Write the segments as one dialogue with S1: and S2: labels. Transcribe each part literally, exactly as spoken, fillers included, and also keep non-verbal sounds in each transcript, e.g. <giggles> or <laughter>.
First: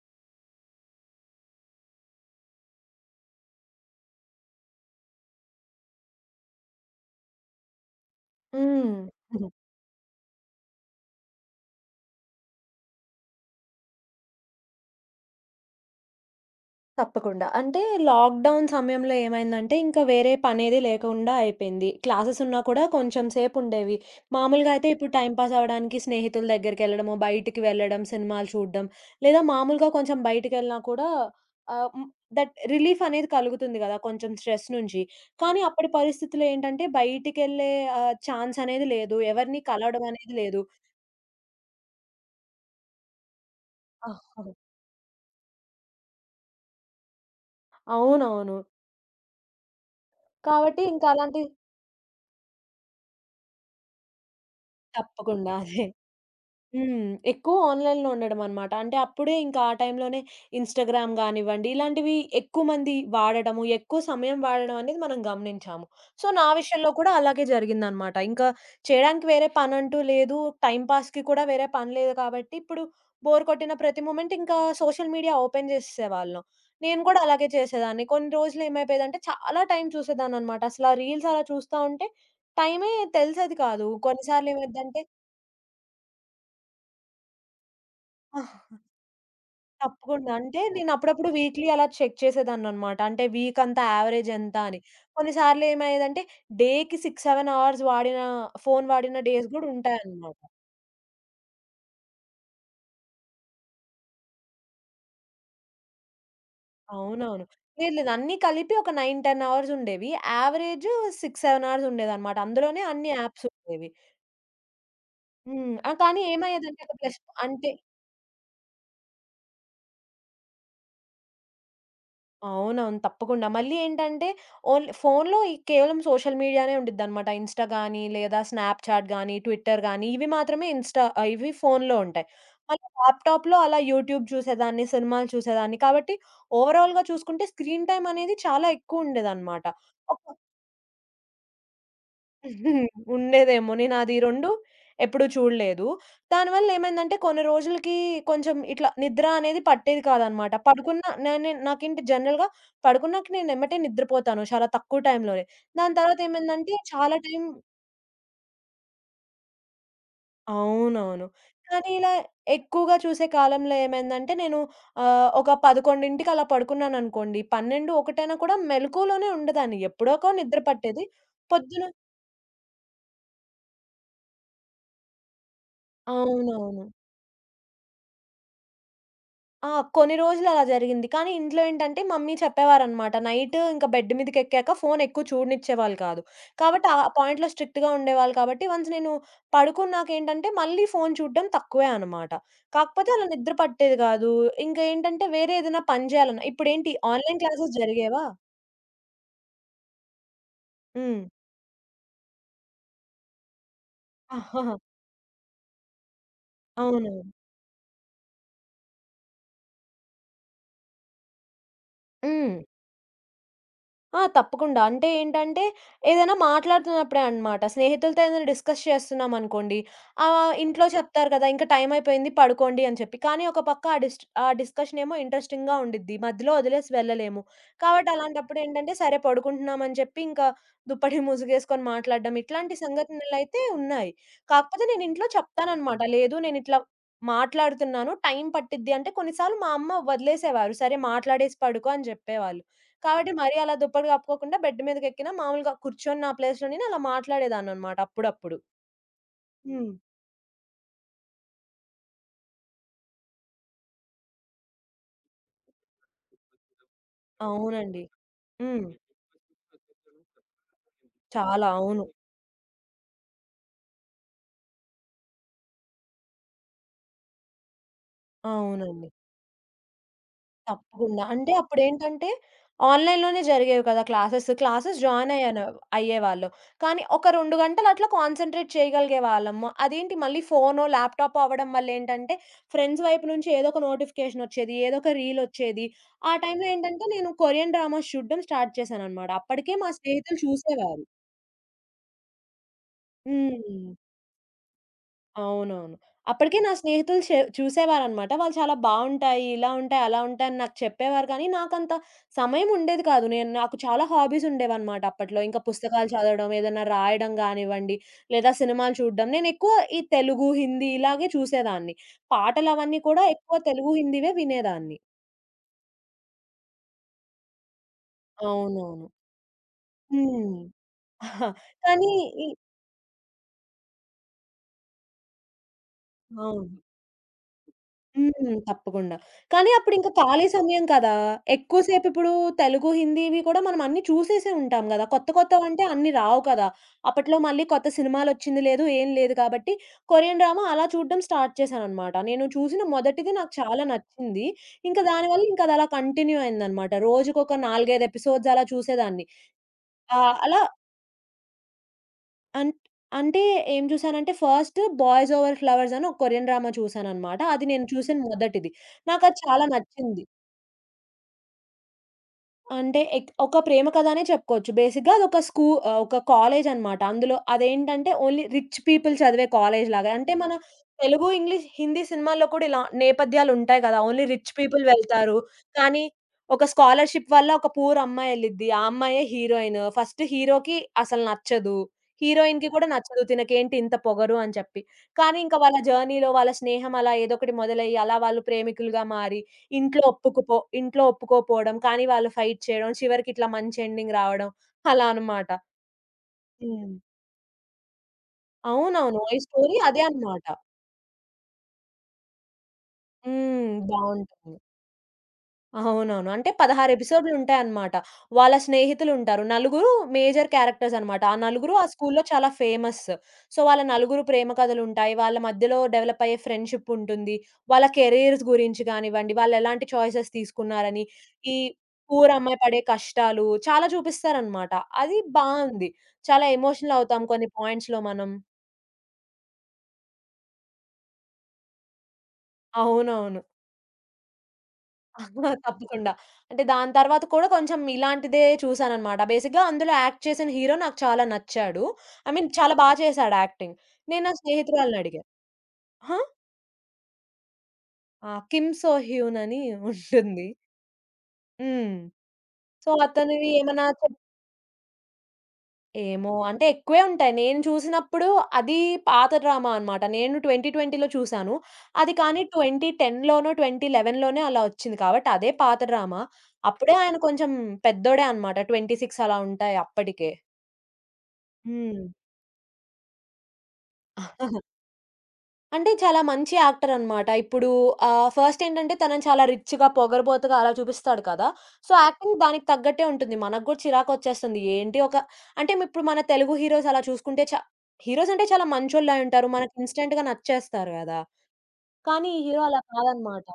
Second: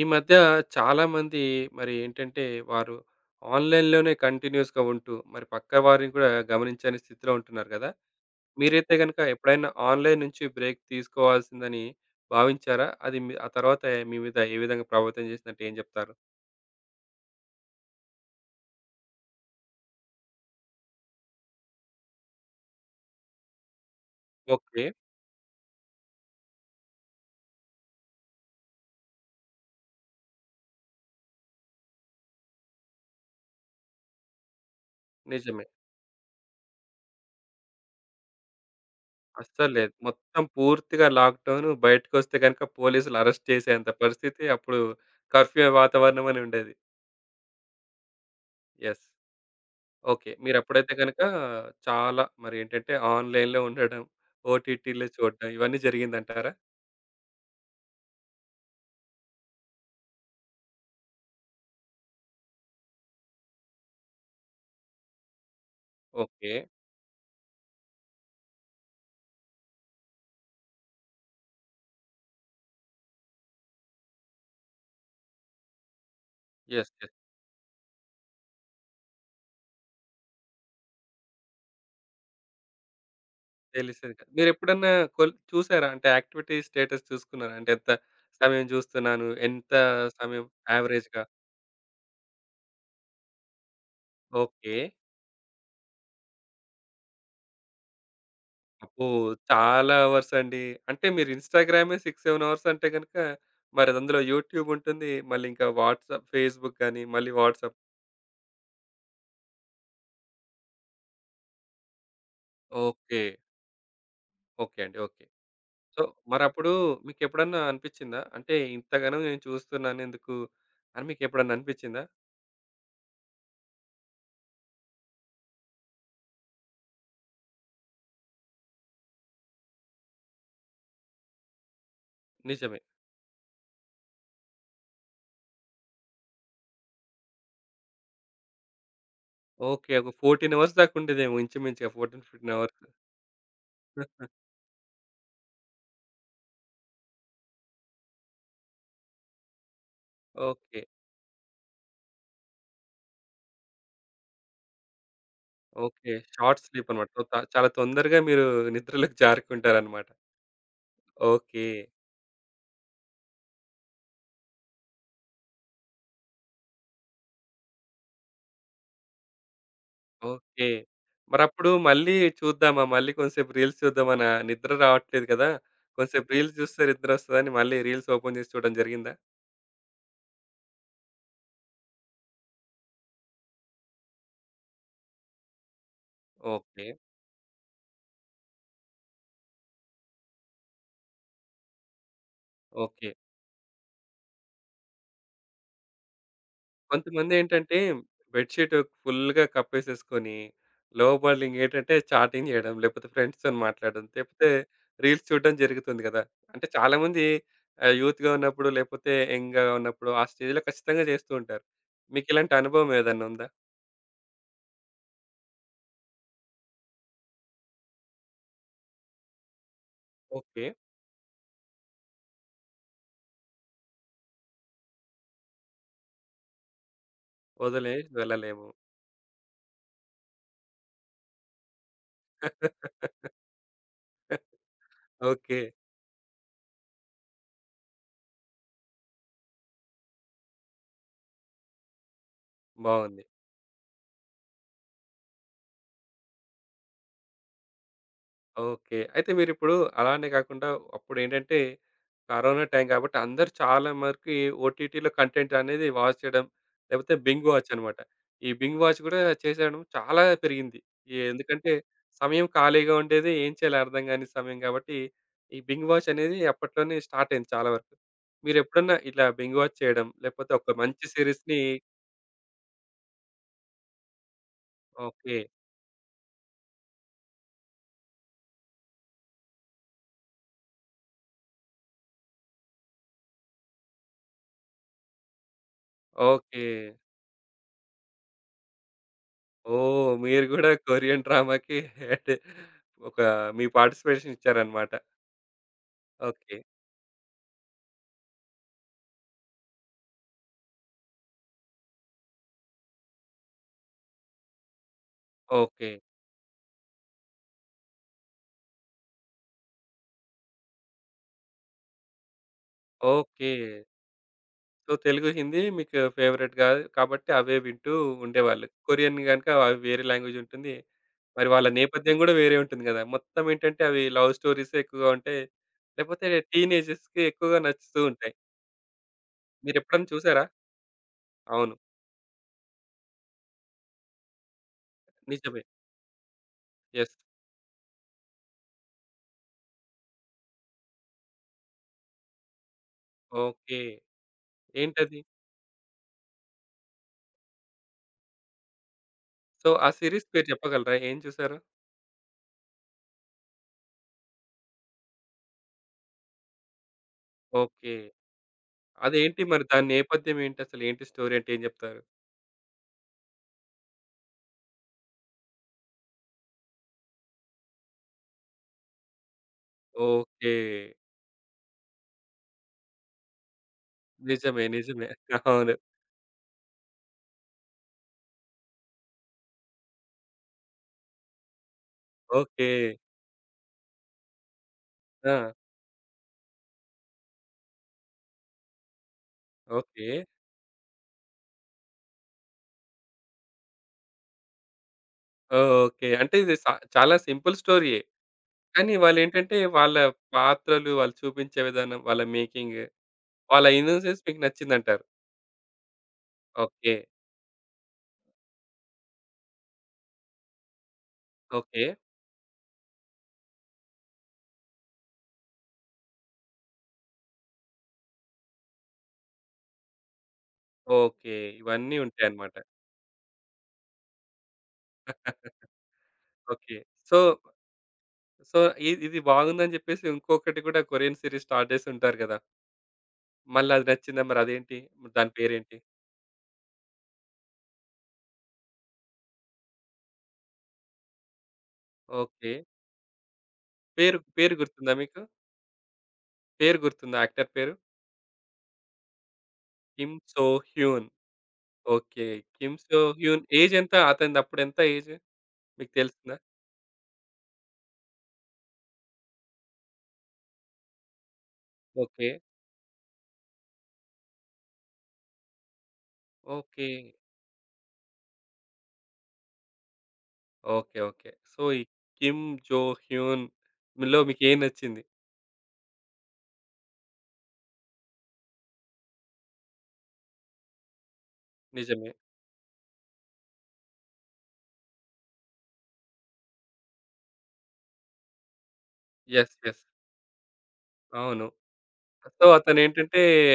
S1: ఈ మధ్య చాలా మంది మరేంటంటే, వారు ఆన్‌లైన్‌లోనే కంటిన్యూయస్‌గా ఉంటూ, మరి పక్కవారిని గూడా గమనించని స్థితిలో ఉంటున్నారు గదా! మీరైతే
S2: హ్మ్.
S1: గనుక
S2: హ్మ్.
S1: ఎప్పుడైనా ఆన్‌లైన్‌ నుంచి బ్రేక్ తీసుకోవాల్సిందని భావించారా? అది మి ఆ తరువాత మీ మీద ఏ విధంగా ప్రభావితం జేసిందంటే ఏం జెప్తారు?
S2: తప్పకుండా. అంటే లాక్‌డౌన్ సమయంలో ఏమైందంటే ఇంకా వేరే పనేది లేకుండా అయిపోయింది. క్లాసెస్ ఉన్నా కూడా కొంచెం సేపుండేవి. మామూలుగా అయితే
S1: ఓకే.
S2: ఇప్పుడు టైమ్ పాస్ అవ్వడానికి స్నేహితుల దగ్గరికెళ్ళడము, బయటికి వెళ్ళడం, సినిమాలు చూడడం లేదా మామూలుగా కొంచెం బయటికెళ్ళినా కూడా ఆహ్, ము దట్ రిలీఫ్ అనేది కలుగుతుంది గదా! కొంచెం స్ట్రెస్ నుంచి. కానీ
S1: నిజమే.
S2: అప్పటి పరిస్థితుల్లో ఏంటంటే, బయటికెళ్లే ఆ ఛాన్స్ అనేది లేదు. ఎవరిని
S1: అస్సలు లేదు.
S2: కలవడమనేది
S1: మొత్తం
S2: లేదు.
S1: పూర్తిగా లాక్‌డౌను బయటికొస్తే గనుక పోలీసులు అరెస్ట్ చేసేంత పరిస్థితి.
S2: ఆహా! ఆ!
S1: అప్పుడు కర్ఫ్యూ వాతావరణమని ఉండేది.
S2: అవునవును.
S1: యెస్! ఓకే.
S2: కాబట్టి
S1: మీరెప్పుడైతే గనుక,
S2: ఇంకలాంటి
S1: చాలా మరేంటంటే ఆన్‌లైన్‌లో ఉండడం, ఓటీటీల్లో చూడడం
S2: తప్పకుండా <chuckles>
S1: ఇవన్నీ
S2: అదే.
S1: జరిగిందంటారా?
S2: హ్మ్. ఎక్కువ ఆన్‌లైన్‌లో ఉండడమన్నమాట. అంటే అప్పుడే ఇంకా ఆ టైంలోనే, ఇన్‌స్టాగ్రామ్ గానివ్వండి, ఇలాంటివి ఎక్కువ మంది వాడడము. ఎక్కువ సమయం వాడడమనేది మనం గమనించాము. సో, నా
S1: ఓకే.
S2: విషయంలో కూడా అలాగే జరిగిందన్నమాట. ఇంకా చేయడానికి వేరే పనంటూ లేదు. టైంపాస్‌కి కూడా వేరే పని లేదు కాబట్టి ఇప్పుడు బోర్ కొట్టిన ప్రతి మొమెంట్ ఇంకా సోషల్ మీడియా ఓపెన్ జేసేసేవాళ్ళం.
S1: యెస్!
S2: నేను
S1: యెస్!
S2: కూడా అలాగే చేసేదాన్ని. కొన్ని రోజులు ఏమైపోయేదంటే, చాలా టైం చూసేదాన్నన్నమాట. అసలు ఆ రీల్స్ అలా చూస్తా ఉంటే టైమే తెలిసేది కాదు.
S1: తెలిసేది కాదు.
S2: కొన్నిసార్లు
S1: మీరెప్పుడన్నా
S2: ఏమైద్దంటే
S1: కొల్ చూసారా? అంటే యాక్టివిటీస్ స్టేటస్ చూసుకున్నారా? అంటే ఎంత
S2: ఆహా!
S1: సమయం
S2: ఆ!
S1: జూస్తున్నాను? ఎంత
S2: తప్పకుండా.
S1: సమయం
S2: అంటే నేను
S1: యావరేజ్‌గా?
S2: అప్పుడప్పుడు వీక్‌లి అలా చెక్ చేసేదాన్నన్నమాట. అంటే, వీక్ అంతా యావరేజ్ ఎంత అని
S1: ఓకే.
S2: కొన్నిసార్లు ఏమయ్యేదంటే, డేకి సిక్స్ సెవెన్ అవర్స్ వాడిన, ఫోను
S1: అబ్బో!
S2: వాడిన డేస్ గూడా
S1: చాలా అవర్స్
S2: ఉంటాయన్నమాట.
S1: అండి. అంటే మీరు ఇన్‌స్టాగ్రామే సిక్స్ సెవెన్ అవర్స్ అంటే గనుక, మరి అందులో యూట్యూబ్ ఉంటుంది. మళ్ళీ ఇంకా వాట్సాప్, ఫేస్‌బుక్ గాని మళ్ళీ
S2: అవునవును.
S1: వాట్సాప్
S2: లేదు. లేదు. అన్నీ కలిపి ఒక నైన్, టెన్ అవర్స్ ఉండేవి. యావరేజు సిక్స్ సెవెన్ అవర్స్ ఉండేదన్నమాట. అందులోనే అన్ని
S1: ఓకే.
S2: యాప్స్ ఉండేవి.
S1: ఓకే అండి. ఓకే.
S2: హ్మ్. ఆ
S1: సో,
S2: కానీ
S1: మరప్పుడు
S2: ఏమయ్యేదంటే ఒక ప్లస్
S1: మీకెప్పుడన్నా
S2: అంతె.
S1: అనిపిచ్చిందా? అంటే ఇంతగనం నేను చూస్తున్నానెందుకు అని మీకెప్పుడన్నా అనిపిచ్చిందా?
S2: అవునవును. తప్పకుండా మళ్ళీ ఏంటంటే ఓన్లీ ఫోనులో కేవలం సోషల్ మీడియానే ఉం‌డి‌‌ద్దన్నమాట. ఇన్‌స్టా‌‌గాని, లేదా స్నాప్‌చాట్‌గాని, ట్విట్టర్‌గాని ఇవి మాత్రమే ఇన్‌స్టా ఆహ్, ఇవి ఫోనులో ఉంటాయి.
S1: నిజమే.
S2: అలా ల్యాప్‌టాప్‌లో అలా యూట్యూబ్ చూసేదాన్ని, సినిమాలు చూసేదాన్ని, కాబట్టి ఓవరాల్‌గా చూసుకుంటే స్క్రీన్‌టైమ్ అనేది చాలా ఎక్కువుండేదన్నమాట.
S1: ఓకే. ఒక
S2: <unintelligible>
S1: ఫోర్‌టీన్ అవర్స్ దాకా ఉండేదేమో ఇంచుమించుగా ఫోర్‌టీన్, ఫిఫ్‌టీన్ అవర్సు.
S2: <chuckles> ఉండేదేమో నేనాది ఈ
S1: <chuckles>
S2: రెండూ ఎప్పుడూ చూడలేదు. దానివళ్ళేమైందంటే కొన్ని రోజులుకి కొంచెం ఇట్ల నిద్రా అనేది పట్టేది కాదన్నమాట.
S1: ఓకే.
S2: పడుకున్న నా నేన్ నాకేంటి జనరల్‌గా పడుకున్నాక నేనెమ్మటే నిద్రపోతాను. చాలా తక్కువ టైంలోనే. దాని
S1: ఓకే.
S2: తర్వాత
S1: షార్ట్
S2: ఏమైందంటే
S1: స్లీపన్నమాట.
S2: చాలా
S1: సో
S2: టైం
S1: చాలా తొందరగా మీరు నిద్రలోకి జారుకుంటారన్నమాట.
S2: అవునవును.
S1: ఓకే.
S2: కానీ ఇలా ఎక్కువగా చూసే కాలంలో ఏమైందంటే నేను ఆహ్, ఒక పదకొండింటికి అలా పడుకున్నాననుకోండి. పన్నెండు ఒకటైనా కూడా మెళకువలోనే ఉండదాన్ని ఎప్పుడోకో నిద్ర
S1: ఓకే.
S2: పట్టేది.
S1: మరప్పుడు
S2: పొద్దున
S1: మళ్ళీ చూద్దామా మళ్ళీ కొంసేపు రీల్స్ చూద్దామనా నిద్ర రావట్లేదు కదా! కొసేపు రీల్స్
S2: అవునవును.
S1: జూస్తే నిద్రొస్తదని మళ్ళీ రీల్స్ ఓపెన్ జేసి చూడ్డం జరిగిందా?
S2: ఆ! కొన్ని రోజులలా జరిగింది కానీ ఇంట్లో ఏంటంటే మమ్మీ చెప్పేవారనమాట నైట్ ఇంక బెడ్ మీదకేక్కాక ఫోను ఎక్కువ చూడనిచ్చేవాళ్ళు కాదు. కాబట్టి
S1: ఓకే.
S2: ఆ! పాయింట్లో స్ట్రిక్ట్‌గా ఉండేవాళ్ళు కాబట్టి వన్స్ నేను పడుకున్నాకేంటంటే మళ్ళీ ఫోను చూడడం తక్కువే అనమాట. కాకపోతే
S1: ఓకే.
S2: అలా నిద్ర పట్టేది గాదు. ఇంక ఏంటంటే వేరే ఏదైనా పని జేయాలన్న ఇప్పుడేంటి ఆన్‌లైన్ క్లాసెస్
S1: కొంతమందేంటంటే
S2: జరిగేవా!
S1: బెడ్ షీట్ ఫుల్‌గా కపేసేసుకొని
S2: హ్మ్.
S1: లోబాలింగ్ ఏంటంటే చాటింగ్ చేయడం లేపోతే ఫ్రెండ్స్‌తోని మాట్లాడడం తెప్తే
S2: ఆహాహా!
S1: రీల్స్ చూడడం జరుగుతుంది గదా! అంటే
S2: అవును.
S1: చాలామంది ఆహ్, యూత్‌గా ఉన్నప్పుడు లేపోతే యంగ్‌గా ఉన్నప్పుడు ఆ స్టేజ్‌లో ఖచ్చితంగా జేస్తూ ఉంటారు. మీకిలాంటి
S2: హ్మ్.
S1: అనుభవం ఏదైనా ఉందా?
S2: ఆ! తప్పకుండా అంటే ఏంటంటే ఏదైనా మాట్లాడుతున్నప్పుడే అన్నమాట. స్నేహితులతో ఏదైనా డిస్‌కస్ చేస్తున్నామనుకోండి ఆహ్,
S1: ఓకే.
S2: ఇంట్లో చెప్తారు గదా! ఇంకా టైమయిపోయింది పడుకోండి అని చెప్పి కానీ ఒక పక్క ఆ డిస్ట్ ఆ డిస్‌కషనేమో ఇంట్రెస్టింగ్‌గా ఉండిద్ది మధ్యలో ఒదిలేసి వెళ్ళలేము.
S1: ఒదిలేసి
S2: కాబట్టి
S1: వెళ్ళలేము.
S2: అలాంటప్పుడేంటంటే సరే పడుకుంటున్నాం అని జెప్పి ఇంకా దుప్పటి మూసుగేసుకొని మాట్లాడడం ఇట్లాంటి
S1: <laughs>
S2: సంఘటనలయితే ఉన్నాయి. కాకపోతే నేను ఇంట్లో
S1: ఓకే.
S2: చెప్తానన్నమాట లేదు నేనిట్లా మాట్లాడుతున్నాను. టైం పట్టిద్ది అంటే కొన్ని సార్లు మా అమ్మ వదిలేసేవారు. సరే మాట్లాడేసి పడుకో అని జేప్పేవాళ్ళు.
S1: బావుంది.
S2: కాబట్టి మరీ అలా దుప్పటి కప్పుకోకుండా బెడ్ మీదకేక్కినా మామూలుగా కూర్చొని నా ప్లేస్‌లో నేను అలా మాట్లాడేదానన్నమాట అప్పుడప్పుడు.
S1: ఓకే. అయితే మీరిప్పుడు
S2: హ్మ్.
S1: అలానే గాకుండా అప్పుడేంటంటే కరోనా టైం గాబట్టి అందరూ చాలా మరికి ఓటీటీలో కంటెంట్ అనేది వాచ్ చేయడం లేపోతే బింగ్ వాచన్నమాట.
S2: అవునండి.
S1: ఈ బింగ్
S2: హ్మ్.
S1: వాచ్ గూడా చేసేయడం చాలా పెరిగింది. ఎ
S2: చాలా
S1: ఎందుకంటే
S2: అవును.
S1: సమయం ఖాళీగా ఉండేది. ఏం చేయాలో అర్థం గాని సమయం గాబట్టి ఈ బింగ్ వాచనేది అప్పట్లోనే స్టార్ట్ అయింది చాలా వరకు. మీరెప్పుడన్నా
S2: అవునండి.
S1: ఇలా బింగ్ వాచ్ చేయడం లేపోతే ఒక మంచి
S2: తప్పకుండా. అంటే
S1: సీరీస్‌ని
S2: అప్పుడేంటంటే ఆన్‌లైన్‌లోనే జరిగేవి కదా! Classes classes join
S1: okay.
S2: అయ్యాను. అయ్యేవాళ్ళు కానీ ఒక రెండు గంటలు అట్లా కాన్సంట్రేట్ చేయగలిగేవాళ్ళము. అదేంటి మళ్ళీ ఫోనో ల్యాప్‌టాపో అవ్వడం వల్ల ఏంటంటే ఫ్రెండ్స్ వైపు నుంచి ఏదో ఒక నోటిఫికేషన్ ఓచ్చేది. ఏదో ఒక రీల్ ఓచ్చేది. ఆ టైం‌లో
S1: ఓకే.
S2: ఏంటంటే నేను కొరియన్ డ్రామాస్ చూడడం స్టార్ట్ చేశానన్నమాట.
S1: ఓహ్!
S2: అప్పడికే మా
S1: <giggles>
S2: స్నేహితులు
S1: మీరు గూడా
S2: చూసేవారు.
S1: కొరియన్ డ్రామకి ఏంటి ఒక మీ
S2: హ్మ్.
S1: పార్టిసిపేషన్ ఇచ్చారన్నమాట.
S2: అవునవును.
S1: ఓకే.
S2: అప్పడికే నా స్నేహితులు షే చూసేవారనమాట. వాళ్ళు చాలా బావుంటాయి ఇలా ఉంటాయి అలా ఉంటాయి అని నాకు చెప్పేవారు కానీ నాకంత సమయం ఉండేది కాదు. నేను నాకు చాలా హాబీస్ ఉండేవన్నమాట అప్పట్లో. ఇంకా
S1: ఓకే.
S2: పుస్తకాలు చదవడం, ఏదైనా రాయడం గానివ్వండి, లేదా సినిమాలు చూడడం నేను ఎక్కువ ఈ తెలుగు, హిందీ ఇలాగే చూసేదాన్ని. పాటలవన్నీ కూడా
S1: ఓకే.
S2: ఎక్కువ తెలుగు, హిందీవే
S1: సో,
S2: వినేదాన్ని.
S1: తెలుగు, హిందీ మీకు ఫేవరెట్‌గా కాబట్టి అవే వింటూ ఉండేవాళ్ళు.
S2: అవునవును.
S1: కొరియన్ గనక అవి వేరే లాంగ్వేజ్
S2: హ్మ్.
S1: ఉంటుంది. మరి వాళ్ళ
S2: <giggles> కానీ
S1: నేపథ్యం గూడా
S2: ఈ
S1: వేరే ఉంటుంది గదా! మొత్తం ఏంటంటే అవి లవ్ స్టోరీసే ఎక్కువగా ఉంటాయి. లేకపోతే
S2: అవును.
S1: టీనేజర్స్‌కి ఎక్కువగా నచ్చుతూ ఉంటాయి.
S2: హ్మ్. తప్పకుండా కానీ
S1: మీరెప్పుడైనా
S2: అప్పుడింకా ఖాళీ
S1: చూసారా?
S2: సమయం కదా!
S1: అవును.
S2: ఎక్కువ సేపిప్పుడు తెలుగు, హిందీవి కూడా మనం అన్నీ చూసేసే ఉంటాం గదా! కొత్త
S1: నిజమే.
S2: కొత్తవంటే అన్నీ రావు కదా!
S1: యెస్.
S2: అప్పట్లో మళ్ళీ కొత్త సినిమాలొచ్చింది లేదు ఏం లేదు. కాబట్టి కొరియన్ డ్రామా అలా చూడడం స్టార్ట్ చేశానన్నమాట. నేను చూసిన మొదటిది నాకు
S1: ఓకే.
S2: చాలా నచ్చింది. ఇంక
S1: ఏంటది?
S2: దానివల్ల ఇంకాదలా కంటిన్యూ అయిందన్నమాట. రోజుకొక నాలుగైదు ఎపిసోడ్స్ అలా చూసేదాన్ని
S1: సో, ఆ
S2: ఆ!
S1: సీరీస్ పేరు
S2: అలా
S1: చెప్పగలరా? ఏం జూసారో?
S2: అంట్ అంటే ఏం జుసానంటే ఫస్ట్ బాయ్స్ ఓవర్ ఫ్లవర్స్ అని ఒక కొరియన్ డ్రామా చూసానన్నమాట. అది నేను
S1: ఓకే.
S2: చూసిన మొదటిది. నాకది
S1: అదేంటి? మరి
S2: చాలా
S1: దాని
S2: నచ్చింది.
S1: నేపథ్యం ఏంటసలు? ఏంటి స్టోరీ అంటే ఏం జెప్తారు?
S2: అంటే ఎక్ ఒక ప్రేమ కథనే చెప్పుకోవచ్చు. బేసిక్‌గా అదొక స్కూ ఆహ్, ఒక కాలేజన్నమాట. అందులో అదేంటంటే ఓన్లీ రిచ్ పీపుల్ చదివే కాలేజ్ లాగా. అంటే మన
S1: ఓకే.
S2: తెలుగు, ఇంగ్లీష్, హిందీ సినిమాల్లో కూడా ఇలా నేపథ్యాలుంటాయి గదా! ఓన్లీ రిచ్
S1: నిజమే.
S2: పీపుల్
S1: నిజమే.
S2: వెళ్తారు.
S1: <giggles> అవును.
S2: కాని, ఒక స్కాలర్‌షిప్ వల్ల ఒక పూర్ అమ్మాయెళ్ళిద్ది. ఆ అమ్మాయే హీరోయిను. ఫస్ట్ హీరోకి అసలు నచ్చదు, హీరోయిన్‌కి కూడా
S1: ఓకే.
S2: నచ్చదు తినకేంటి ఇంత పొగరు అని చెప్పి. కానీ,
S1: ఆ!
S2: ఇంక వాళ్ళ జర్నీలో వాళ్ళ స్నేహమ‌లా ఏదోకటి మొదలయ్యి, అలా వాళ్ళు ప్రేమికులుగా మారి, ఇంట్లో
S1: ఓకే.
S2: ఒప్పుకుపో ఇంట్లో ఒప్పుకోపోవడం, కానీ వాళ్ళు ఫైట్ చేయడం, చివరికిట్లా మంచెండింగ్ రావడం అలా అన్నమాట.
S1: ఓహ్! ఓకే. అంటే ఇది సా
S2: హ్మ్.
S1: చాలా సింపుల్ స్టోరీ‌యే. కానీ
S2: అవునవును. ఈ
S1: వాళ్ళేంటంటే
S2: స్టోరీ
S1: వాళ్ళ
S2: అదే అన్నమాట.
S1: పాత్రలు, వాళ్ళు చూపించే విధానం, వాళ్ళ మేకింగ్, వాళ్ళ
S2: హ్మ్.
S1: ఇన్నో‌సెన్స్ మీకు
S2: బావుంటుంది.
S1: నచ్చిందంటారు.
S2: <chuckles> అవునవును. అంటే పదహారు
S1: ఓకే.
S2: ఎపిసోడులుంటాయన్నమాట. వాళ్ళ స్నేహితులుంటారు. నలుగురు మేజర్ క్యారెక్టర్స్ అన్నమాట. ఆ నలుగురు, ఆ
S1: ఓకే.
S2: స్కూల్‌లో చాలా ఫేమస్. సో, వాళ్ళ నలుగురు ప్రేమ కథలుంటాయి, వాళ్ళ మధ్యలో డెవలప్ అయ్యే ఫ్రెండ్‌షిప్పుంటుంది, వాళ్ళ కేరియర్స్ గురించి గానివ్వండి, వాళ్ళెలాంటి చాయిసెస్ తీసుకున్నారని,
S1: ఓకే.
S2: ఈ
S1: ఇవన్నీ
S2: పూర్
S1: ఉంటాయన్నమాట.
S2: అమ్మాయి పడే కష్టాలు, చాలా చూపిస్తారన్నమాట. అది బావుంది.
S1: <laughs>
S2: చాలా
S1: ఓకే.
S2: ఎమోషనల్
S1: సో
S2: అవుతాం కొన్ని పాయింట్స్‌లో మనం.
S1: సో ఇద్ ఇది బాగుందని చెప్పేసి ఇంకొకటి గూడా కొరియన్ స్టార్ట్ జేసుంటారు గదా!
S2: అవునవును.
S1: మళ్ళా అది నచ్చిందా మరదేంటి? దాని
S2: <chuckles>
S1: పేరేంటి?
S2: తప్పకుండా. అంటే దాని తరువాత కూడా కొంచెం ఇలాంటిదే చూసానన్నమాట. బేసిక్‌గా అందులో యాక్ట్ చేసిన హీరో నాకు చాలా నచ్చాడు. I mean
S1: okay.
S2: చాలా బా చేసాడు యాక్టింగ్.
S1: పేరు,
S2: నేను నా
S1: పేరు గుర్తుందా
S2: స్నేహితురాల్ని అడిగా
S1: మీకు?
S2: హా?
S1: పేరు గుర్తుందా యాక్టర్ పేరు?
S2: ఆ! 'కిమ్ సో హ్యూన్' అని
S1: కిమ్ సో
S2: ఉంటుంది.
S1: Hyun
S2: hmm.
S1: Okay. Kim
S2: So
S1: So Hyun
S2: అతనివి ఏమన్నా
S1: ఏజేంత?
S2: చెప్
S1: అతనిదప్పుడెంత ఏజ్? మీకు
S2: ఏమో!
S1: తెలిసిందా?
S2: అంటే ఎక్కువే ఉంటాయి. నేను చూసినప్పుడు అది పాత డ్రామా అన్నమాట. నేను ట్వెంటీ ట్వెంటీ‌లో చూసాను. అది
S1: ఓకే.
S2: కానీ ట్వెంటీ టెన్‌లోనో ట్వెంటీ‌ లెవెన్‌లోనే అలా ఒచ్చింది. కాబట్టి అదే పాత డ్రామా.
S1: ఓకే.
S2: అప్పుడే ఆయన కొంచెం పెద్దోడే అన్నమాట ట్వెంటీ సిక్స్ అలా ఉంటాయి అప్పడికే.
S1: ఓకే. ఓకే. సో ఈ
S2: హ్మ్.
S1: కిమ్ జో హ్యూన్‌ విల్లో మీకేం
S2: <laughs>
S1: నచ్చింది?
S2: అంటే చాలా మంచి యాక్టరన్నమాట ఇప్పుడు ఆహ్, ఫస్ట్ ఏంటంటే తనని చాలా రిచ్‌గా పొగరుబోతుగా అలా చూపిస్తాడు కదా! సో
S1: నిజమే.
S2: యాక్టింగ్ దానికి తగ్గట్టే ఉంటుంది. మన గూడా చిరాకొచ్చేస్తుంది. ఏంటి ఒక అంటే మీప్పుడు మన తెలుగు హీరోస్ అలా చూసుకుంటే చ హీరోసంటే చాలా మంచోళ్ళే అంటారు.
S1: యెస్,
S2: మనకు
S1: యెస్.
S2: ఇన్‌స్టంట్‌గా నచ్చేస్తారు గదా!
S1: అవును.
S2: కానీ ఈ
S1: సో
S2: హీరో అలా
S1: అతనేంటంటే
S2: కాదన్నమాట.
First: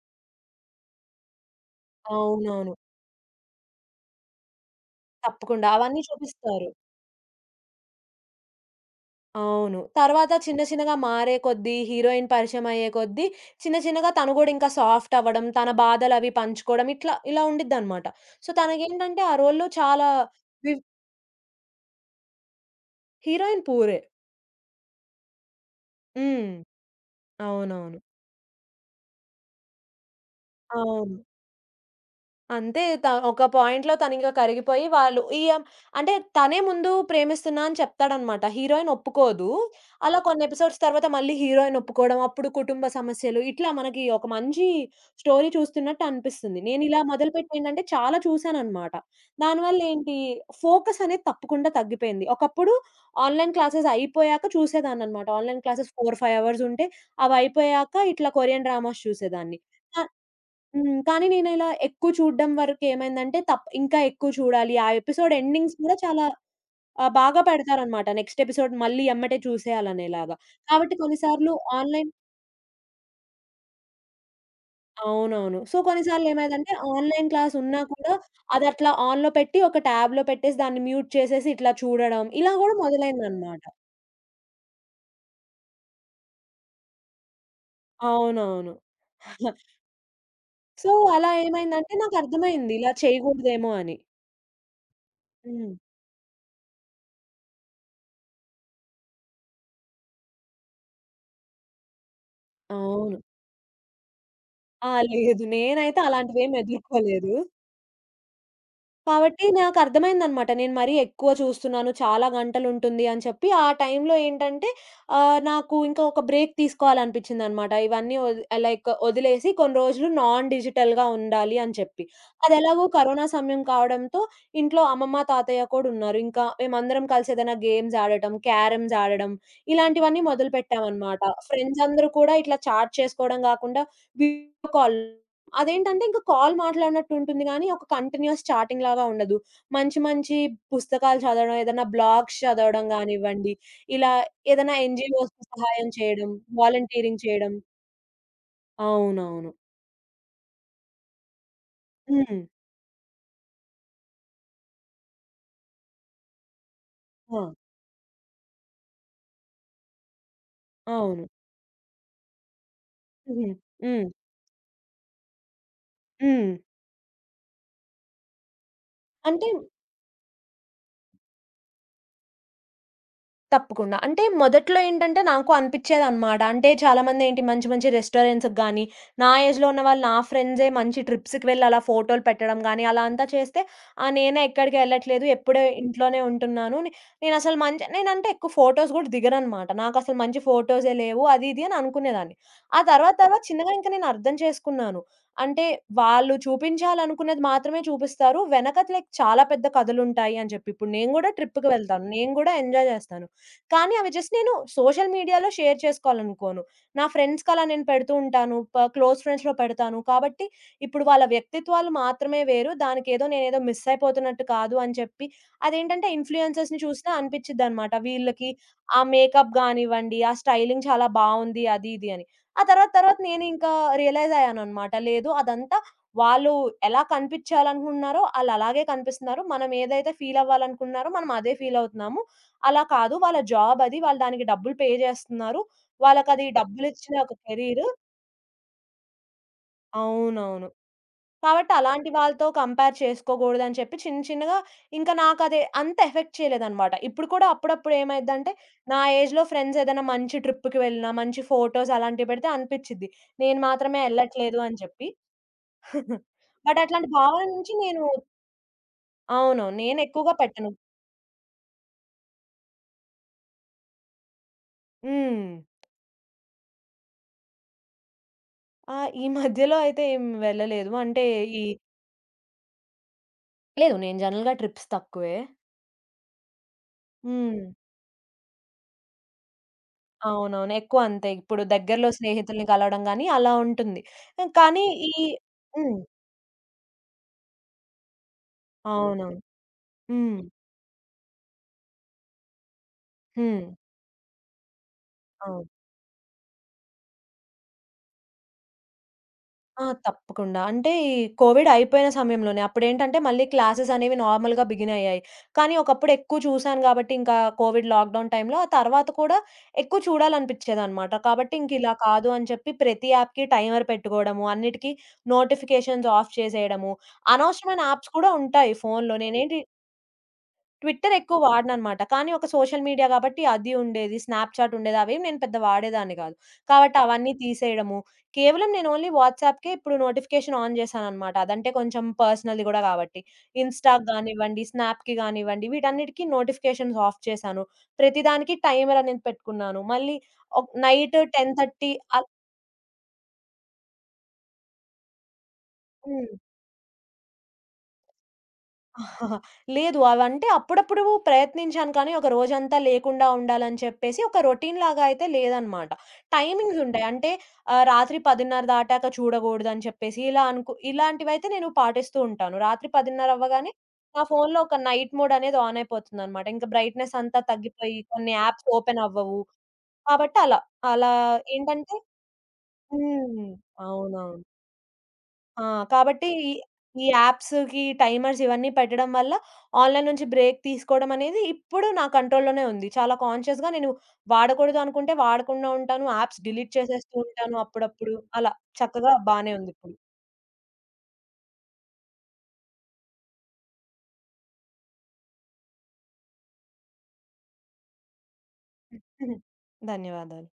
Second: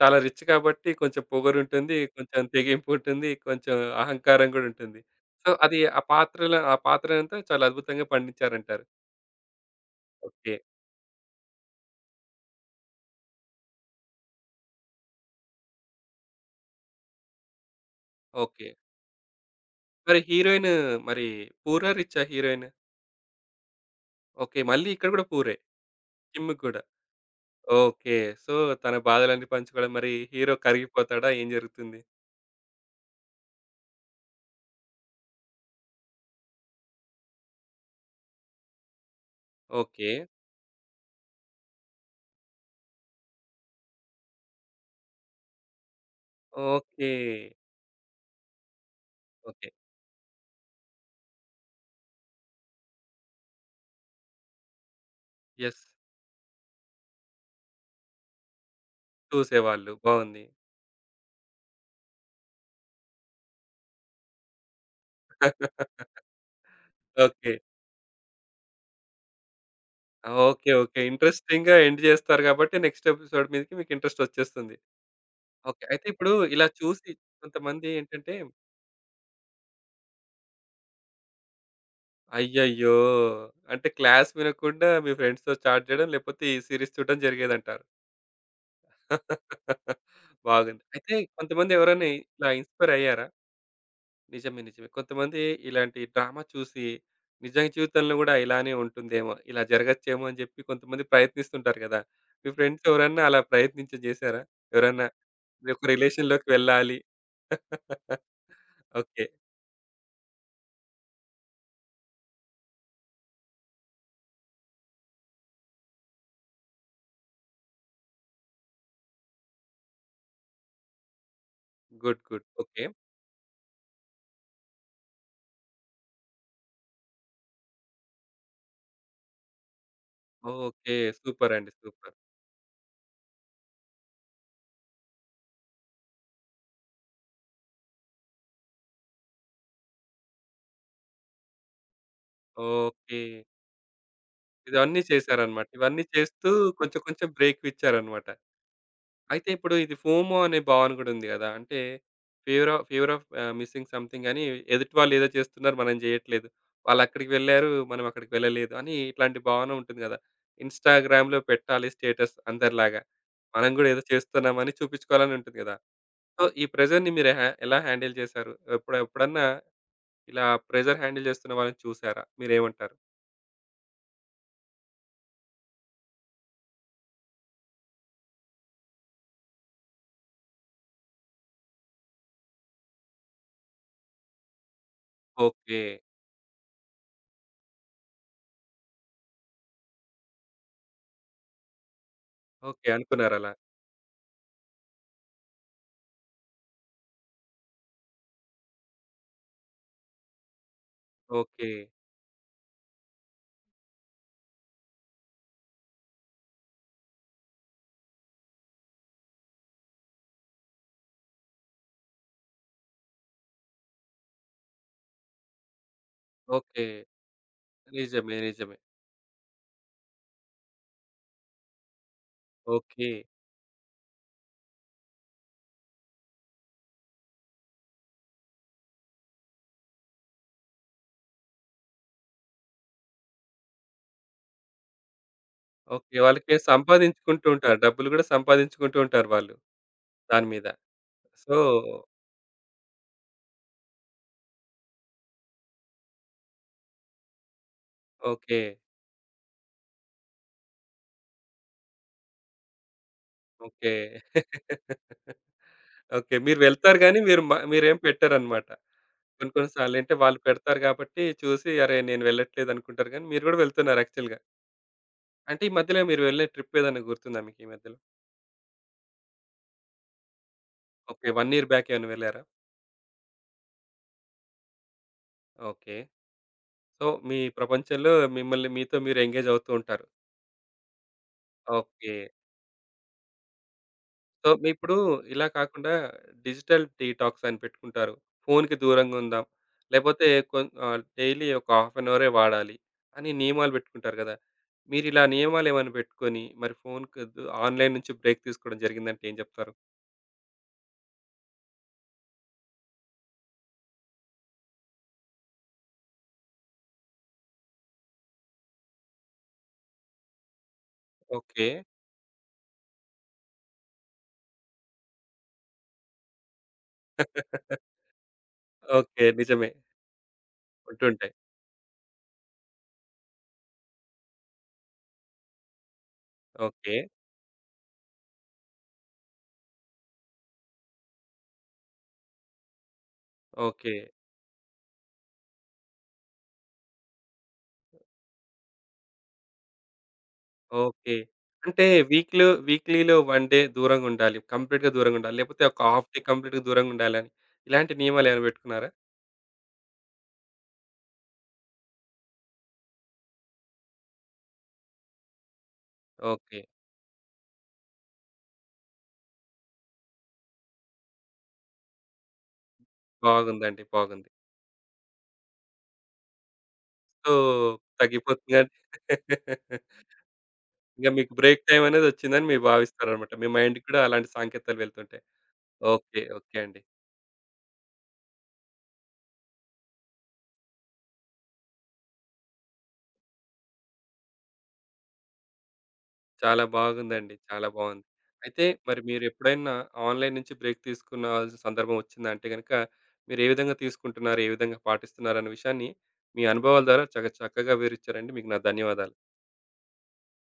S1: చాలా రిచ్ కాబట్టి కొంచెం పొగరుంటుంది, కొంచెం
S2: అవునవును.
S1: తెగింపు ఉంటుంది, కొంచెం అహంకారం గూడా ఉంటుంది. సో
S2: తప్పకుండా
S1: అది ఆ
S2: అవన్నీ
S1: పాత్ర‌ల
S2: చూపిస్తారు.
S1: ఆ పాత్రలంతా చాలా అద్భుతంగా పండించారంటారు.
S2: అవును. తరువాత
S1: ఓకే.
S2: చిన్న చిన్నగా మారేకొద్దీ హీరోయిన్ పరిచయం అయ్యేకొద్దీ చిన్న చిన్నగా తను గూడా ఇంకా సాఫ్టవ్వడం, తన బాధలవి పంచుకోవడం ఇట్లా ఇలా ఉండిద్దిన్నమాట. So
S1: okay.
S2: తనకేంటంటే ఆ రోల్‌లో చాలా
S1: మరి హీరోయిన్
S2: వివ్
S1: మరి పూరా, రిచ్చా హీరోయిన్?
S2: హీరోయిన్ పూరే.
S1: ఓకే. మళ్ళీ ఇక్కడ కూడా పూరే!
S2: హ్మ్.
S1: కిమ్ముక్ కూడా.
S2: అవునవును.
S1: ఓకే. సో తన బాధలన్నీ పంచుకోవడం, మరి హీరో
S2: అవును.
S1: కరిగిపోతాడా ఏం జరుగుతుంది?
S2: అంతే త ఒక పాయింట్‌లో తనింగ కరిగిపోయి వాళ్ళు ఈ అమ్ అంటే తనే ముందు "ప్రేమిస్తున్నా" అని చెప్తాడన్నమాట. హీరోయిన్ ఒప్పుకోదు. అలా
S1: ఓకే.
S2: కొన్ని ఎపిసోడ్స్ తరువాత మళ్ళీ హీరోయిన్ ఒప్పుకోవడం అప్పుడు కుటుంబ సమస్యలు, ఇట్లా మనకి ఒక మంచి స్టోరీ చూస్తున్నట్టు అనిపిస్తుంది. నేనిలా
S1: ఓకే.
S2: మొదలుపెట్టేంటంటే, చాలా చూసానన్నమాట. దాని
S1: ఓకే.
S2: వల్ల ఏంటి, ఫోకసనేది తప్పకుండా తగ్గిపోయింది. ఒకప్పుడు ఆన్‌లైన్ క్లాసెస్ అయిపోయాక చూసేదాన్నన్నమాట. Online
S1: yes.
S2: Classes four five అవర్సుంటే అవయిపోయాక ఇట్లా కొరియన్ డ్రామాస్ చూసేదాన్ని.
S1: చూసేవాళ్ళు.
S2: ఆహ్,
S1: బావుంది.
S2: హ్మ్. కానీ, నేనిలా ఎక్కువ చూడడం వరకేమైందంటే తప్ ఇంకా ఎక్కువ చూడాలి. ఆ ఎపిసోడ్ ఎండింగ్స్ గూడా చాలా
S1: <laughs>
S2: ఆహ్, బాగా
S1: ఓకే.
S2: పెడతారన్నమాట. నెక్స్ట్ ఎపిసోడ్ మళ్ళీ ఎమ్మటే చూసేయాలి
S1: ఆ
S2: అనేలాగా.
S1: ఓకే,
S2: కాబట్టి
S1: ఓకే.
S2: కొన్నిసార్లు
S1: ఇంట్రెస్టింగ్‌గా ఎండ్
S2: ఆన్‌లైన్
S1: జేస్తారు గాబట్టి, నెక్స్ట్ ఎపిసోడ్ మీదకి మీకు ఇంట్రెస్ట్ ఒచ్చేస్తుంది.
S2: అవునవును. So
S1: okay. అయితే
S2: కొన్నిసార్లు
S1: ఇప్పుడు ఇలా
S2: ఏమైందంటే,
S1: చూసి
S2: ఆన్‌లైన్‌ క్లాస్ ఉన్నా
S1: కొంతమంది
S2: కూడా
S1: ఏంటంటే
S2: అది అట్లా ఆన్‌లో పెట్టి ఒక ట్యాబ్‌లో పెట్టేసి దాన్ని మ్యూట్ చేసేసి ఇట్లా చూడడం, ఇలా గూడా
S1: అయ్యయ్యో!
S2: మొదలైందన్నమాట.
S1: అంటే క్లాస్ వినకుండా మీ ఫ్రెండ్స్‌తో చాట్ జేయడం లేకపోతే ఈ సీరీస్ చూడడం జరిగేదంటారు.
S2: అవునవును. <giggles>
S1: <laughs> బాగుంది.
S2: సో,
S1: అయితే
S2: అలా
S1: కొంతమంది
S2: ఏమైందంటే,
S1: ఎవరైనా ఇట్లా
S2: నాకర్థమైంది ఇలా
S1: ఇన్‌స్పైర్ అయ్యారా?
S2: చేయగూడదేమో అని.
S1: నిజమే. నిజమే. కొంతమంది
S2: హ్మ్.
S1: ఇలాంటి డ్రామ చూసి, నిజం జీవితంలో గూడా ఇలానే ఉంటుందేమో, ఇలా జరగచ్చేమో అని జెప్పి కొంతమంది ప్రయత్నిస్తుంటారు గదా! మీ ఫ్రెండ్స్
S2: అవును.
S1: ఎవరన్నా అలా ప్రయత్నించి జేశారా?
S2: ఆ!
S1: ఎవరన్నా
S2: లేదు.
S1: మీ యొక్క
S2: నేనైతే అలాంటివి
S1: రిలేషన్‌లోకి
S2: ఏమి
S1: వెళ్ళాలి.
S2: ఎదుర్కోలేదు.
S1: <laughs> ఓకే.
S2: కాబట్టి నాకర్థమైందనమాట. నేను మరీ ఎక్కువ చూస్తున్నాను చాలా గంటలు ఉంటుంది అని చెప్పి ఆ టైంలో ఏంటంటే, ఆహ్, నాకు ఇంకా ఒక బ్రేక్ తీసుకోవాలని అనిపించిందన్నమాట. ఇవన్నీ ఒది ఆహ్, లైక్ ఒదిలేసి, కొన్ని రోజులు నాన్ డిజిటల్‌గా ఉండాలి అని చెప్పి.
S1: Good, good. ఓకే.
S2: అదెలాగో కరోనా సమయం కావడంతో, ఇంట్లో అమ్మమ్మ, తాతయ్య కూడా ఉన్నారు. ఇంకా మేమందరం కలిసి ఏదైనా గేమ్స్ ఆడటం, క్యారమ్స్ ఆడడం ఇలాంటివన్నీ
S1: ఓకే.
S2: మొదలుపెట్టామన్నమాట.
S1: సూపరండి.
S2: ఫ్రెండ్సందరూ
S1: సూపర్!
S2: కూడా ఇట్లా చాట్ చేసుకోవడం గాకుండా, వీడియో కాల్. అదేంటంటే, ఇంక కాల్ మాట్లాడినట్టు ఉంటుంది గానీ, ఒక కంటిన్యూస్ చాటింగ్‌లాగా ఉండదు. మంచి మంచి పుస్తకాలు చదవడం, ఏదైనా బ్లాగ్స్ చదవడం
S1: ఓకే.
S2: గానివ్వండి, ఇలా ఏదైనా
S1: ఇవన్నీ
S2: ఎన్‌జీఓస్
S1: చేశారన్నమాట.
S2: సహాయం
S1: ఇవన్నీ
S2: చేయడం,
S1: చేస్తూ కొంచెం
S2: వాలంటీరింగ్
S1: కొంచెం
S2: చేయడం.
S1: బ్రేకులు ఇచ్చారన్నమాట. అయితే
S2: అవునవును.
S1: ఇప్పుడు ఇది ఫోమో అనే భావన గూడా ఉంది గదా! అంటే
S2: hmm.
S1: Fever‌ of fever‌ of‌ ah, missing‌ సమ్‌థింగని ఎదుటివాళ్ళు ఏదో చేస్తున్నారు, మనం జెయ్యట్లేదు. వాళ్ళు అక్కడికి
S2: ఆ!
S1: వెళ్లారు, మనం అక్కడికి వెళ్ళలేదు అని ఇట్లాంటి భావన ఉంటుంది గదా!
S2: అవును.
S1: ఇన్‌స్టాగ్రామ్‌లో పెట్టాలి స్టేటస్ అందరిలాగా.
S2: హుహు.
S1: మనం గూడా ఏదో
S2: హ్మ్.
S1: జేస్తున్నామని చూపించుకోవాలని ఉంటుంది గదా! సో
S2: హ్మ్.
S1: ఈ ప్రెషర్‌ని మీరు హ ఎలా హ్యాండిల్ జేసారు? ఎప్పుడ్ ఎప్పుడన్నా
S2: అంటే
S1: ఇలా ప్రెషర్ హ్యాండిల్ జేస్తున్న వాళ్ళని చూసారా? మీరేమంటారు?
S2: తప్పకుండా. అంటే మొదట్లో ఏంటంటే నాకు అనిపిచేదన్నమాట. అంటే చాలామంది ఏంటి మంచి మంచి రెస్టారెంట్స్‌కి గాని, నా ఏజ్‌లో ఉన్నవాళ్ళు, నా ఫ్రెండ్సే మంచి ట్రిప్స్‌కి వెళ్లి అలా ఫోటోలు పెట్టడం గాని, అలా అంతా చేస్తే ఆ నేనేక్కడికెళ్ళట్లేదు, ఎప్పుడు
S1: ఓకే.
S2: ఇంట్లోనే ఉంటున్నాను. నేనసలు నేనంటే ఎక్కువ ఫోటోస్ గూడా దిగనన్నమాట. నాకు అసలు మంచి ఫోటోసే లేవు అది ఇది అని అనుకునేదాన్ని. ఆ
S1: ఓకే.
S2: తర్వాత తర్వాత
S1: అనుకున్నారలా.
S2: చిన్నగా ఇంకా నేను అర్థం చేసుకున్నాను. అంటే వాళ్ళు చూపించాలనుకున్నది మాత్రమే చూపిస్తారు. వెనకతలే చాలా పెద్ద కథలుంటాయని జెప్పి. ఇప్పుడు నేను గూడా ట్రిప్‌కి
S1: ఓకే.
S2: వెళ్తాను, నేను గూడా ఎంజాయ్ జేస్తాను. కానీ అవి జస్ట్ నేను సోషల్ మీడియాలో షేర్ చేసుకోవాలనుకోను. నా ఫ్రెండ్స్‌కి అలా నేను పెడుతూ ఉంటాను. క్లోజ్ ఫ్రెండ్స్‌లో పెడతాను. కాబట్టి ఇప్పుడు వాళ్ళ వ్యక్తిత్వాలు మాత్రమే వేరు దానికేదో నేనేదో మిస్సయిపోతున్నట్టు కాదు అని చెప్పి అదేంటంటే ఇన్‌ఫ్లుయెన్స‌ర్స్
S1: ఓకే.
S2: చూసిన అనిపించదన్నమాట.
S1: నిజమే,
S2: వీళ్ళకి
S1: నిజమే.
S2: ఆహ్, మేకప్ గానివ్వండి, ఆ స్టైలింగ్ చాలా బావుంది, అది ఇది అని. ఆ తరువాత తరువాత
S1: ఓకే.
S2: నేను ఇంకా రియలైజయ్యానన్నమాట, లేదు అదంతా వాళ్ళు ఎలా కనిపించాలనుకుంటున్నారో ఆళ్ళలాగే కనిపిస్తున్నారు. మనమేదైతే ఫీలవ్వాలనుకుంటున్నారో మనం అదే ఫీలవుతున్నాము. అలా కాదు, వాళ్ళ జాబది వాళ్ళు దానికి డబ్బులు పే జేస్తున్నారు.
S1: ఓకే.
S2: వాళ్ళకది
S1: వాళ్ళకి
S2: డబ్బులిచ్చిన ఒక
S1: సంపాదించుకుంటుంటారు.
S2: కేరీరు.
S1: డబ్బులు గూడా సంపాదించుకుంటూ ఉంటారు వాళ్ళు దాని
S2: అవునవును.
S1: మీద. సో
S2: కాబట్టి అలాంటి వాళ్ళతో కంపేర్ చేసుకోగూడదని చెప్పి, చిన్న చిన్నగా ఇంకా నాకది అంత ఎఫెక్ట్ చేయలేదన్నమాట. ఇప్పుడు కూడా అప్పుడప్పుడు ఏమైద్దంటే
S1: ఓకే.
S2: నా ఏజ్‌లో ఫ్రెండ్సేదన్నా మంచి ట్రిప్‌కి వెళ్ళినా, మంచి ఫోటోస్ అలాంటివి పెడితే అనిపిచిద్ది. నేను
S1: ఓకే.
S2: మాత్రమే ఎళ్ళట్లేదని జెప్పి.
S1: <laughs>
S2: <chuckles>
S1: ఓకే. మీరు
S2: బట్
S1: వెళ్తారు
S2: అట్లాంటి
S1: గాని
S2: భావన
S1: మీరు
S2: నుంచి
S1: మీరేం
S2: నేను
S1: పెట్టరన్నమాట. కొన్ని
S2: అవును.
S1: కొన్ని సార్లంటే
S2: నేనెక్కువగా
S1: వాళ్ళు
S2: పెట్టను.
S1: పెడతారు గాబట్టి చూసి అరే నేను వెళ్ళట్లేదనుకుంటారు గాని మీరు గూడా వెళ్తున్నారు యాక్చువల్‌గా.
S2: హ్మ్.
S1: అంటే ఈ మధ్యలో మీరు వెళ్ళే ట్రిపేదైనా గుర్తుందా మీకీ మధ్యలో?
S2: ఆ! ఈ <chuckles> మధ్యలో అయితే ఏం వెళ్ళలేదు. అంటే
S1: ఓకే. వన్
S2: ఈ
S1: ఇయర్ బ్యాకేమైన వెళ్లారా?
S2: లేదు. నేను జనరల్‌గా ట్రిప్స్ తక్కువే.
S1: ఓకే. సో మీ
S2: హ్మ్.
S1: ప్రపంచంలో మిమ్మల్ని మీతో మీరు ఎంగేజ్ అవుతూ ఉంటారు.
S2: అవునవును ఎక్కువ అంతే. ఇప్పుడు దగ్గరలో
S1: ఓకే.
S2: స్నేహితుల్ని కలవడం గాని, అలా ఉంటుంది.
S1: సో, మి
S2: కానీ
S1: ఇప్పుడు
S2: ఈ
S1: ఇలా కాకుండా,
S2: హ్మ్.
S1: డిజిటల్ డీటాక్స్ అని పెట్టుకుంటారు. ఫోన్‌కి దూరంగా
S2: అవునవును.
S1: ఉందాం. లేపోతే
S2: హ్మ్.
S1: కొ ఆహ్, డైలీ ఒక హాఫ్‌ అన్‌ అవరే వాడాలి అని
S2: హ్మ్.
S1: నియమాలు పెట్టుకుంటారు గదా! మీరిలా
S2: అవును.
S1: నియమాలేమైనా పెట్టుకొని, మరి ఫోనుకద్దు ఆన్‌లైన్ నుంచి బ్రేక్ తీసుకోవడం జరిగిందంటే ఏం జెప్తారు?
S2: ఆ! తప్పకుండా. అంటే ఈ కోవిడ్ అయిపోయిన సమయంలోనే అప్పుడేంటంటే, మళ్ళీ క్లాసెస్ అనేవి నార్మల్‌గా బిగిన్ అయ్యాయి. కానీ, ఒకప్పుడు ఎక్కువ చూసాను కాబట్టి, ఇంకా కోవిడ్ లాక్‌‌‌డౌన్ టైమ్‌లో ఆ తర్వాత కూడా ఎక్కువ చూడాలనిపించేదన్నమాట. కాబట్టి,
S1: ఓకే.
S2: ఇంకా ఇలా కాదు అని చెప్పి, ప్రతి యాప్‌కి టైమర్ పెట్టుకోవడము, అన్నిటికీ నోటిఫికేషన్స్ ఆఫ్ చేసేయడము,
S1: <laughs>
S2: అనవసరమైన యాప్స్ కూడా ఉంటాయి. ఫోనులో
S1: ఓకే.
S2: నేనేంటి
S1: నిజమే.
S2: ట్విట్టర్
S1: ఉంటుంటాయి.
S2: ఎక్కువ వాడనన్నమాట. కానీ, ఒక సోషల్ మీడియా గాబట్టి, అది ఉండేది, స్నాప్‌చాట్‌ ఉండేది. అవేం నేను పెద్దగా వాడేదాన్ని గాదు. కాబట్టి,
S1: ఓకే.
S2: అవన్నీ తీసేయడము, కేవలం నేను ఓన్లీ వాట్సాప్‌కే ఇప్పుడు నోటిఫికేషన్ ఆన్ జేశానన్నమాట. అదంటే కొంచెం పర్సనల్‌ది గూడా గాబట్టి.
S1: ఓకే.
S2: ఇన్‌స్టాకి గానివ్వండి, స్నాప్‌కి గానివ్వండి వీటన్నిటికి నోటిఫికేషన్స్ ఆఫ్ చేశాను. ప్రతిదానికి టైమర్ అనేది పెట్టుకున్నాను. మళ్ళీ ఒక్
S1: ఓకే.
S2: నైట్ టెన్
S1: అంటే
S2: థర్టీ అల్
S1: వీక్‌లో వీక్‌లీలో వన్ డే దూరంగా ఉండాలి. కంప్లీట్‌గా దూరంగా ఉండాలి. లేకపోతే ఒక హాఫ్ డే
S2: హ్మ్.
S1: కంప్లీట్‌గా దూరంగా ఉండాలి. ఇలాంటి నియమాలేమైనా పెట్టుకున్నారా?
S2: <giggles> లేదు. అవంటే అప్పుడప్పుడు ప్రయత్నించాను కానీ, ఒక రోజంతా లేకుండా ఉండాలని చెప్పేసి ఒక రొటీన్‌లాగా అయితే లేదన్నమాట.
S1: ఓకే.
S2: టైమింగ్స్ ఉంటాయి. అంటే ఆహ్, రాత్రి పదిన్నర దాటాక చూడగూడదు అని చెప్పేసి, ఇలా అనుకు ఇలాంటివైతే నేను పాటిస్తూ ఉంటాను. రాత్రి పదిన్నర అవ్వగానే,
S1: బాగుందండి.
S2: నా
S1: బాగుంది.
S2: ఫోన్‌లో ఒక నైట్ మోడనేది ఆన్ అయిపోతుందన్నమాట. ఇంకా బ్రైట్‌నెస్
S1: సో,
S2: అంతా తగ్గిపోయి, కొన్ని
S1: తగ్గిపోతుందిలే
S2: యాప్స్
S1: అని
S2: ఓపెన్ అవ్వవు.
S1: <laughs>
S2: కాబట్టి, అలా.
S1: ఇగ
S2: అలా
S1: మీకు బ్రేక్
S2: ఏంటంటే
S1: టైమనేది ఒచ్చిందని మీరు భావిస్తారన్నమాట. మీ
S2: హ్మ్.
S1: మైండ్‌కి కూడా అలాంటి
S2: అవునవును.
S1: సాంకేతాలు వెళ్తుంటాయి.
S2: ఆ!
S1: ఓకే.
S2: కాబట్టి ఈ
S1: ఓకే అండి.
S2: ఈ యాప్స్‌కి టైమర్స్ ఇవన్నీ పెట్టడం వల్ల ఆన్‌లైన్ నుంచి బ్రేక్ తీసుకోవడమనేది, ఇప్పుడు నా కంట్రోల్‌లోనే ఉంది. చాలా కాన్‌షియస్‌గా నేను వాడకూడదు అనుకుంటే, వాడకుండా ఉంటాను. యాప్స్
S1: చాలా
S2: డిలీట్ చేసేస్తూ
S1: బాగుందండి,
S2: ఉంటాను
S1: చాలా బావుంది.
S2: అప్పుడప్పుడు అలా
S1: అయితే మరి
S2: చక్కగా బానే
S1: మీరెప్పుడైనా
S2: ఉందిప్పుడు.
S1: ఆన్‌లైన్ నుంచి బ్రేక్ తీసుకున్నవాల్సిన సందర్భం ఒచ్చిందా అంటే గనక, మీరే విధంగా తీసుకుంటున్నారు? ఏ విధంగా పాటిస్తున్నారు? అనే విషయాన్ని మీ అనుభవాల ద్వారా చాకా చక్కగా వివరిచ్చారండి. మీకు నా ధన్యవాదాలు.
S2: <giggles> ధన్యవాదాలు.